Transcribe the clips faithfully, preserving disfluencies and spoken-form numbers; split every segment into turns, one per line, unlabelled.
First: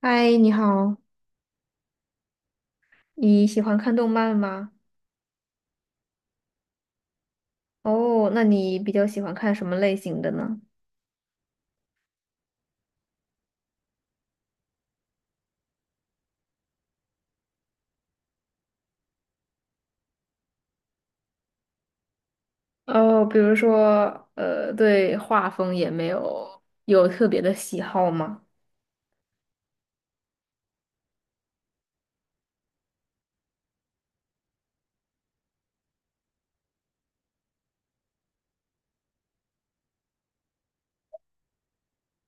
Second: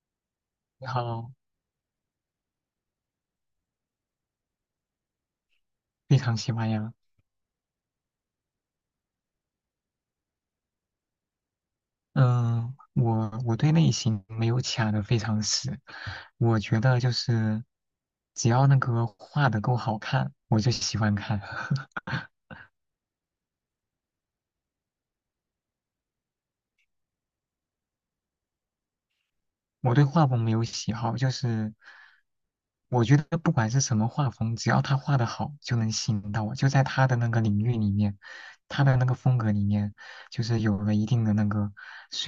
嗨，你
你
好，
好，
你喜欢看动漫吗？
非常喜欢呀。
哦，那你比较喜欢看什么类型的呢？
嗯，我我对类型没有卡的非常死，我觉得就是只要那个画的够好看，我就喜欢看。
哦，比如说，呃，对画风也没有有特别的喜好吗？
我对画风没有喜好，就是我觉得不管是什么画风，只要他画的好，就能吸引到我，就在他的那个领域里面，他的那个风格里面，就是有了一定的那个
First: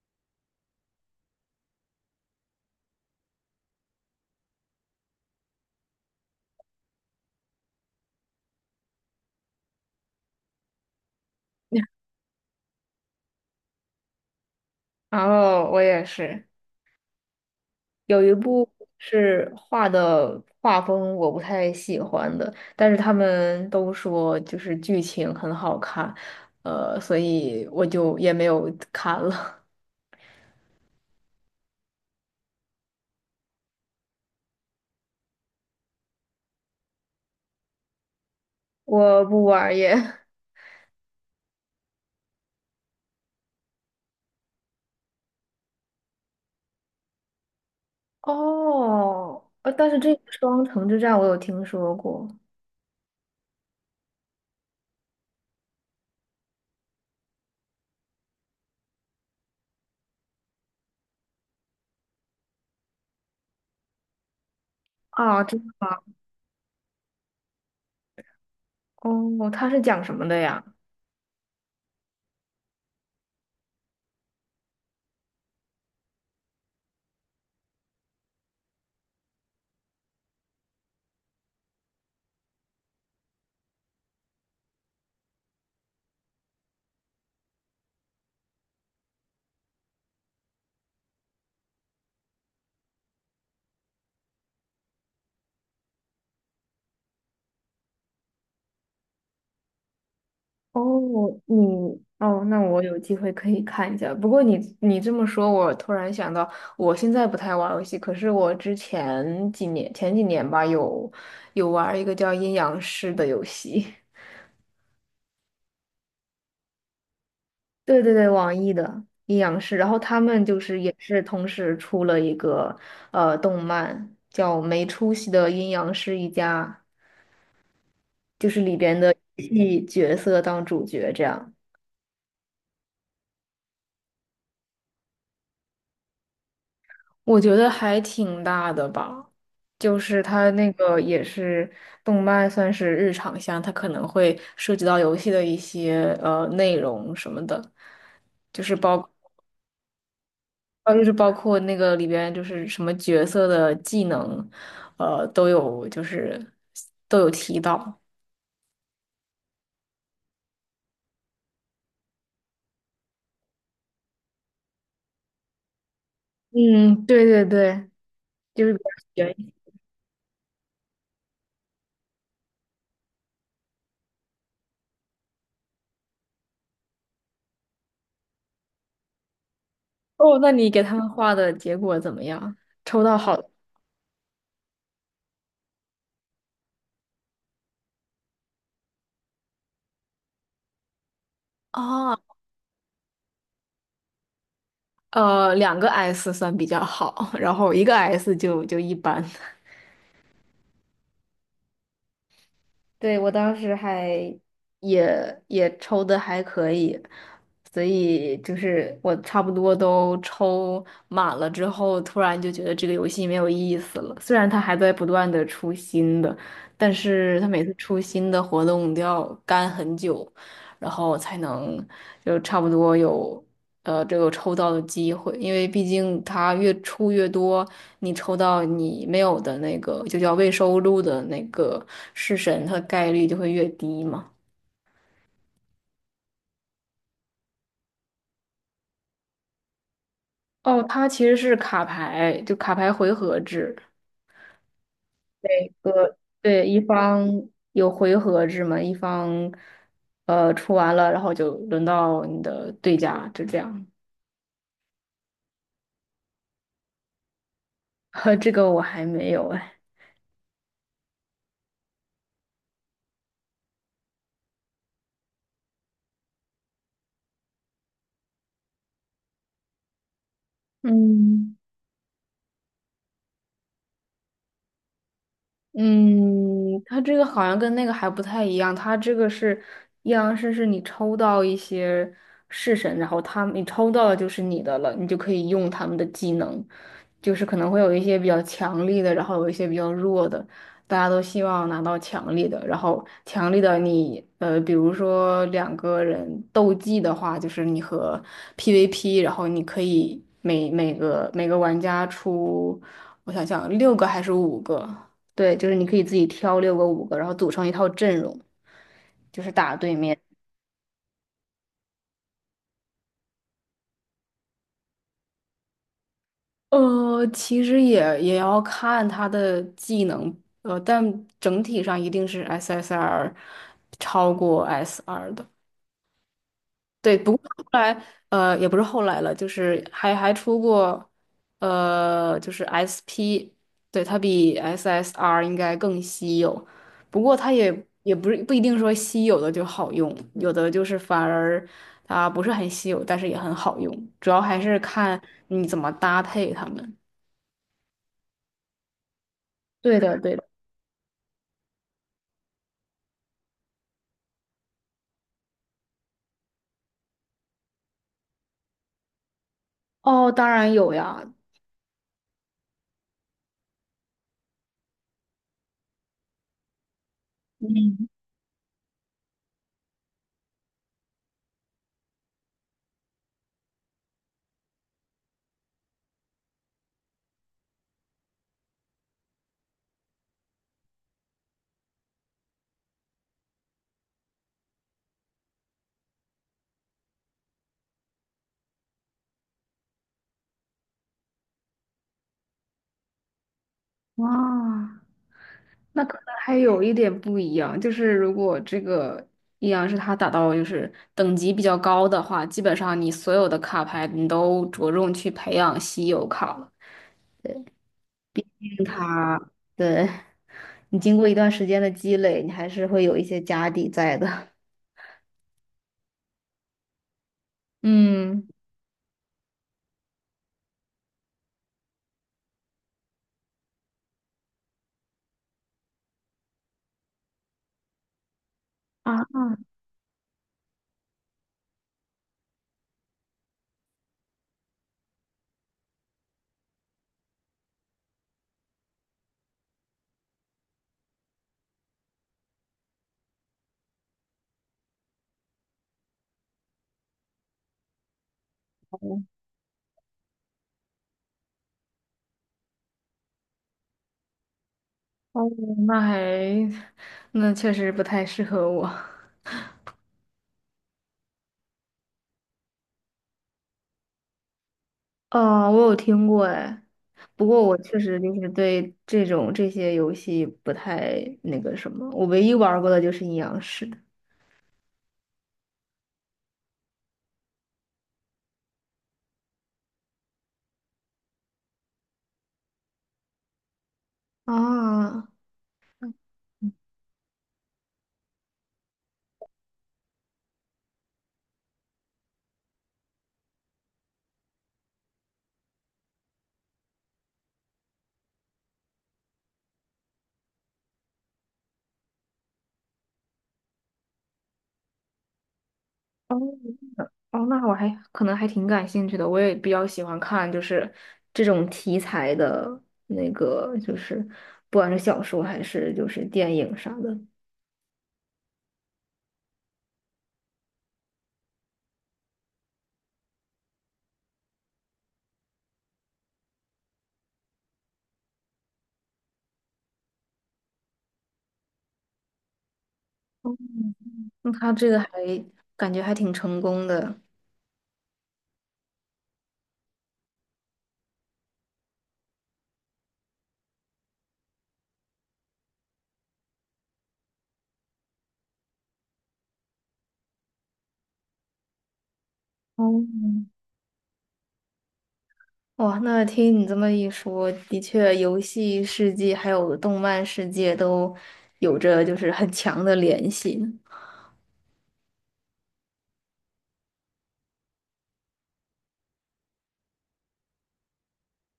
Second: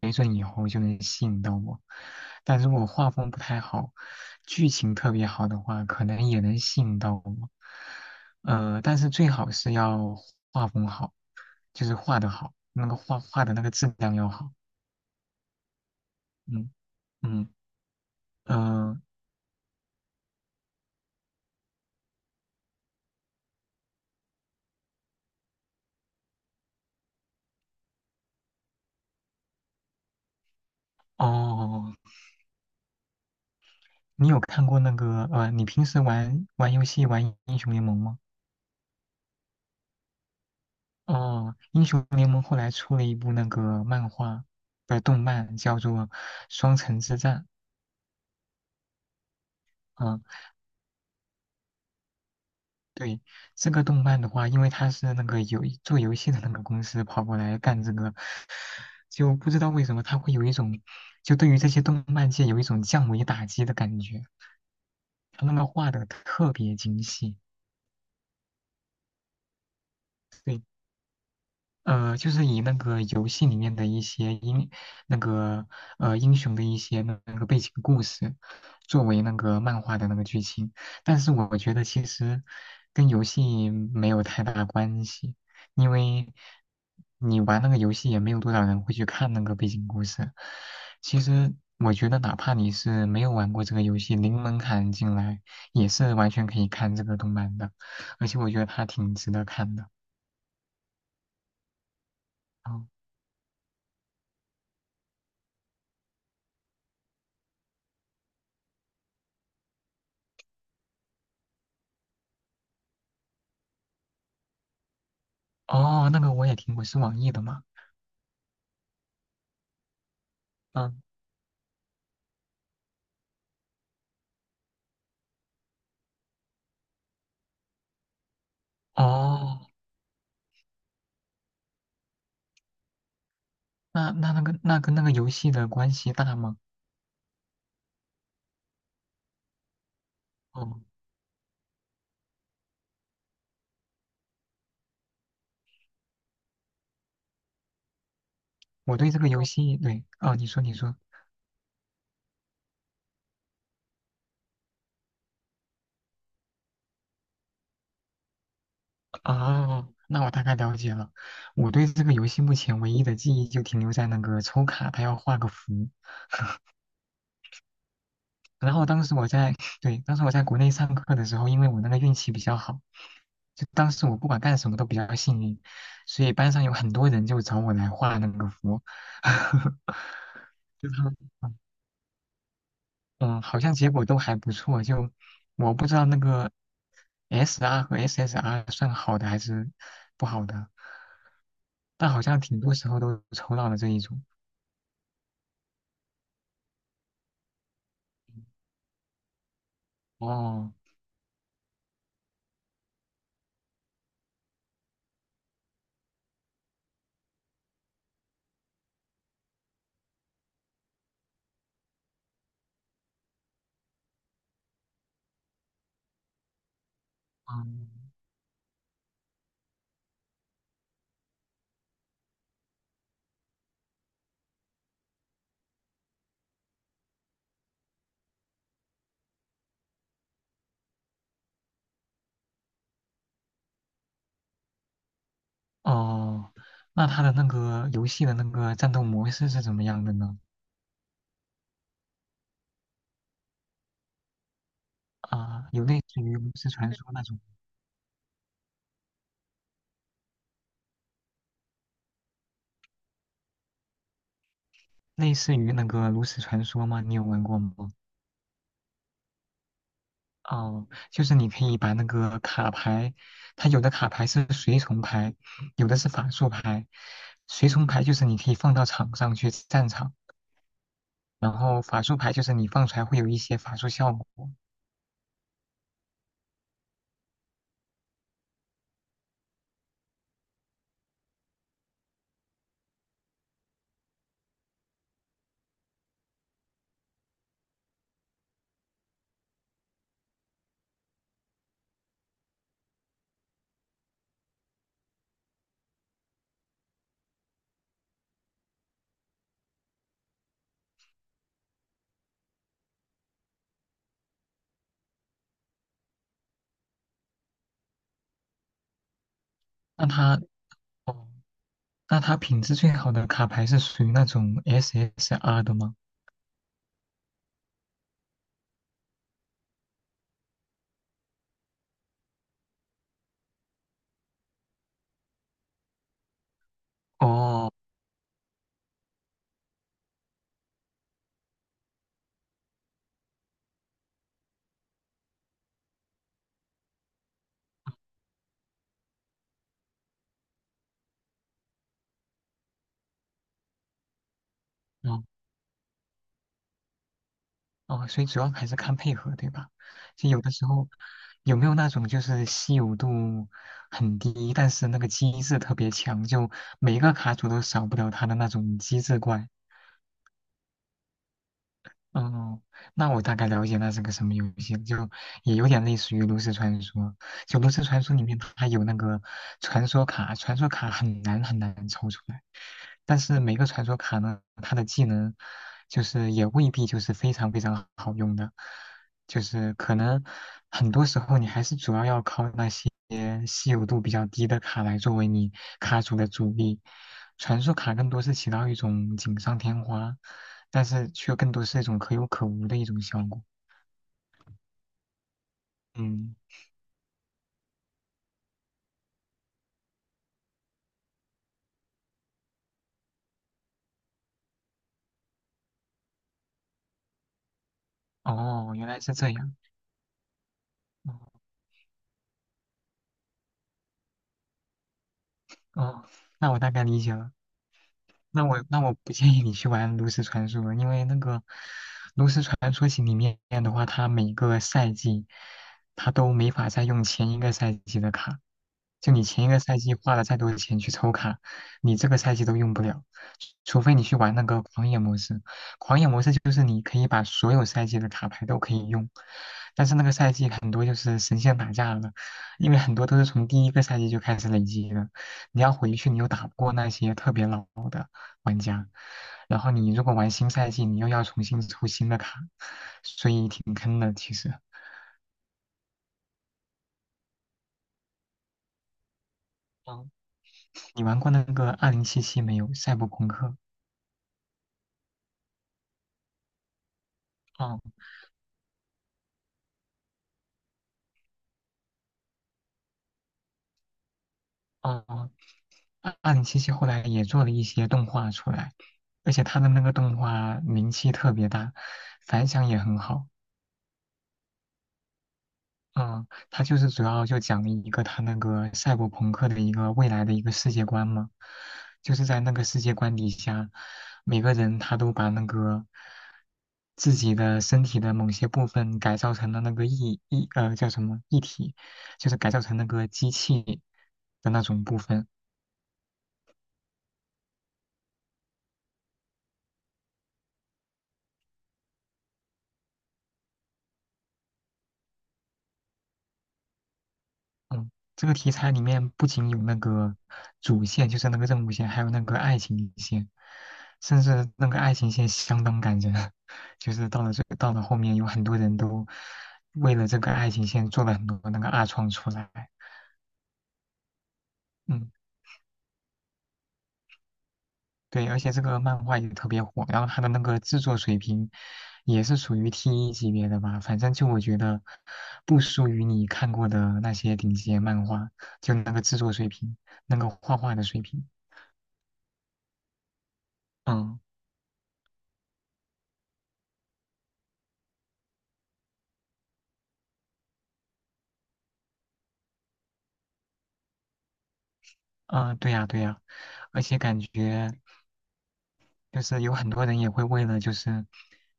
没准以后就能吸引到我。但如果画风不太好，剧情特别好的话，可能也能吸引到我。呃，但是最好是要画风好，就是画的好，那个画画的那个质量要好。
哦，我也是，
嗯。嗯。
有一部
呃
是画的画风我不太喜欢的，但是他们都说就是剧情很好看，呃，所以我就也没有看了。
哦，你有看过那个呃，你平时玩玩游戏玩英雄联盟吗？
我不玩儿耶。
哦，英雄联盟后来出了一部那个漫画，不是动漫，叫做《双城之战》。
哦，呃，但是这个
嗯，
双城之战我有听说过。
对，这个动漫的话，因为他是那个游做游戏的那个公司跑过来干这个，就不知道为什么他会有一种，就对于这些动漫界有一种降维打击的感觉。
啊，
他那
真的
个画
吗？
的特别精细。
哦，它是讲什么的呀？
呃，就是以那个游戏里面的一些英那个呃英雄的一些那那个背景故事，作为那个漫画的那个剧情。但是我觉得其实跟游戏没有太大关系，因为你玩那个游戏也没有多少人会去看那个背景故事。其实我觉得，哪怕你是没有玩过这个游戏，零门槛进来也是完全可以看这个动漫的，而且我觉得它挺值得看的。
哦，你哦，那我
哦。
有机会可以看一下。不过你你这么说，我突然想到，我现在不太玩游戏，可是我之前几年前几年吧，有有玩一个叫《阴阳师》的游戏。
哦，那个我也听过，是网易的嘛？
对对对，网易的《阴阳师》，然后他们就是也
嗯。
是同时出了一个呃动漫，叫《没出息的阴阳师一家》。就是里边的
哦，
戏角色当主角这样。
那那那个那跟那个游戏的关系大吗？
我觉得还挺大的吧，就是它那
哦，
个也是动漫，算是日常向，它可能会涉及到游戏的一些呃内容什么的，就是
我
包
对这个游戏，对。哦，你说你
呃
说。
就是包括那个里边就是什么角色的技能，呃都有就是都有提到。
哦，那我大概了解了。我对这个游戏目前唯一的记忆就停留在那个抽卡，它要画个符。
嗯，对对对，就
然
是比
后当时
较
我
悬疑。
在，对，当时我在国内上课的时候，因为我那个运气比较好，就当时我不管干什么都比较幸运，所以班上有很多人就找我来画那个符，
哦，那你给
就
他
他
们画
们。
的结果怎么样？抽到好
嗯，
的。
好像结果都还不错，就我不知道那个 S R 和 S S R 算好的还是不好的，但好
哦，
像挺多时候都抽到了这一种。
呃，两个 S 算比较好，然后一个 S 就就一般。
哦。
对，我当时还也也抽的还可以，所以就是我差不多都抽满了之后，突然就觉得这个游戏没有意思了。虽然它还在不断的出新的，但是它每次
嗯。
出新的活动都要干很久，然后才能就差不多有。呃这个抽到的机会，因为毕竟它越出越多，你抽到你没有的那个就叫未收录的那个式神，它的概率就会越低嘛。
哦，那它的那个游戏的那个战斗模式是怎么样的呢？
哦，它其实是卡牌，就卡牌回合制，
啊，
每
有类
个
似于炉
对
石
一
传说那种，
方有回合制嘛，一方呃出完了，然后就轮到你的对家，就这样。
类似于那个炉石传说吗？你有玩过吗？
呵这个我还没有哎。
哦，就是你可以把那个卡牌，它有的卡牌是随从牌，有的是法术牌。随从牌就是你可以放到场上去战场，然
嗯。
后法术牌就是你放出来会有一些法术效果。
嗯，它这个好像跟那个还不太一样，它这个是阴阳师，是你抽到一些式神，然后他们你抽到的就是你的了，你就可以用他们的技能，就是可能会有一些比较强力的，然后有一些比较弱的，大家都希望拿到强力的，然后强力的你，呃，比如说两个人斗技的话，就是你和 P V P，然后你可以每每个每个玩家出，我想想，六个还是五个。对，就是你可以自己挑六个五个，然后组成一套阵容，就是打对
那
面。
它，哦，那它品质最好的卡牌是属于那种 S S R 的吗？
呃，其实也也要看他的技能，呃，但整体上一定是 S S R 超过 S R 的。对，不过后
哦。
来呃也不是后来了，就是还还出过呃就是 S P，对，它比 S S R 应该更稀有，不过它也也不是不一定说稀有的就好用，有的就是反而它不是很稀有，但是也很好用，主要还是看
哦。
你怎么搭配它们。
哦，所以主要还是看配合，对吧？
对的，
就
对
有
的。
的时候有没有那种就是稀有度很低，但是那个机制特别强，就每一个卡组都少不了它的那种机制怪。
哦，当然有呀。
哦，那我大概了解那是个什么游戏，就也有点类似于炉石传说。就炉石传说里面它有那个传说卡，传说卡很难很难抽出来。但是每个传说卡呢，它的技能就是也未必就是非常非常好用的，就是可能很多时候你还是主要要靠那些稀有度比较低的卡来作为你卡组的主力。传说卡更多是起到一种锦上添花，但是却更多是一种可有可无的一种效果。
哇，那可能
嗯。
还有一点不一样，就是如果这个阴阳师他打到就是等级比较高的话，基本上你所有的卡牌你都着重去培养稀有卡了，对，
哦，
金
原来是这
卡。
样。
对，你
哦。
经过一段时间的积累，你还是会有一些家底在的。
哦，那我大概理解了。那
嗯。
我那我不建议你去玩炉石传说，因为那个炉石传说型里面的话，它每个赛季它都没法再用前一个赛季的卡，就
啊，
你前一个赛季花了再多的钱去抽卡，你这个赛季都用不了，除非你去玩那个狂野模式。狂野模式就是你可以把所有赛季的卡牌都可以用，但是那个赛季很多就是神仙打架了，因为很多都是从第一个赛季就开始累积的，你要回去你又打不过那些特别老的玩家，然后你如果玩新赛季，你又要重新抽新的卡，所以挺坑的其实。
哦，那还那确实不太适合我。
嗯，你玩过那个二零七七没有？赛博朋克。
哦，我有听过哎，不过我
哦。
确实就是对这种这些游戏不太那个什么，我唯一玩儿过的就是阴阳师的。
哦。哦，二二零七七后来也做了一些动画出来，而且它的那个动画名气特别大，反响也很好。
啊，
嗯，它就是主要就讲了一个它那个赛博朋克的一个未来的一个世界观嘛，就是在那个世界观底下，每个人他都把那个自己的身体的某些部分改造成了那个一一呃叫什么一体，就是改造成那个机器的那种部分。
哦哦，那我还可能还挺感兴趣的，我也比较喜欢看就是这种题材的那个，就是不管是小说还是就是电影啥的。
嗯，这个题材里面不仅有那个主线，就是那个任务线，还有那个爱情线，甚至那个爱情线相当感人，就是到了最到了后面，有很多人都为了这个爱情线做了很多那个二创出来。
哦，那他这个还
嗯，
感觉还挺成功的。
对，而且这个漫画也特别火，然后它的那个制作水平也是属于 T 一级别的吧，反正就我觉得不输于你看过的那些顶级漫画，就那个制作水平，那个画画的水平。
哦，
嗯。
哇，那听你这么一说，的确，游戏世界还有动漫世界都有着就是很强的联系呢。
啊，对呀，对呀，而且感觉就是有很多人也会为了就是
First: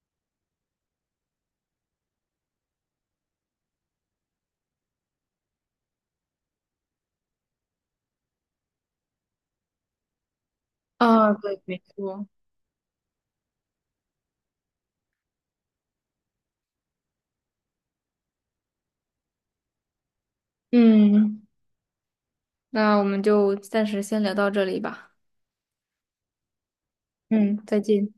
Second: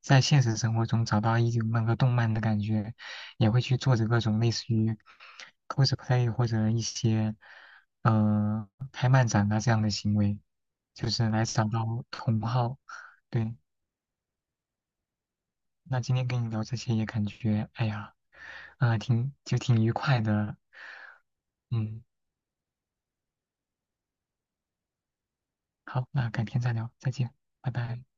在现实生活中找到一种那个动漫的感觉，也会去做着各种类似于 cosplay 或者一些呃开漫展啊这样的行为，就是
啊，
来
对，
找
没
到
错。
同好。对，那今天跟你聊这些也感觉，哎呀，啊，挺就挺愉快的。
嗯，
嗯。
那我们就暂时先聊到这里吧。
好，那改天再聊，再见，
嗯，
拜
再
拜。
见。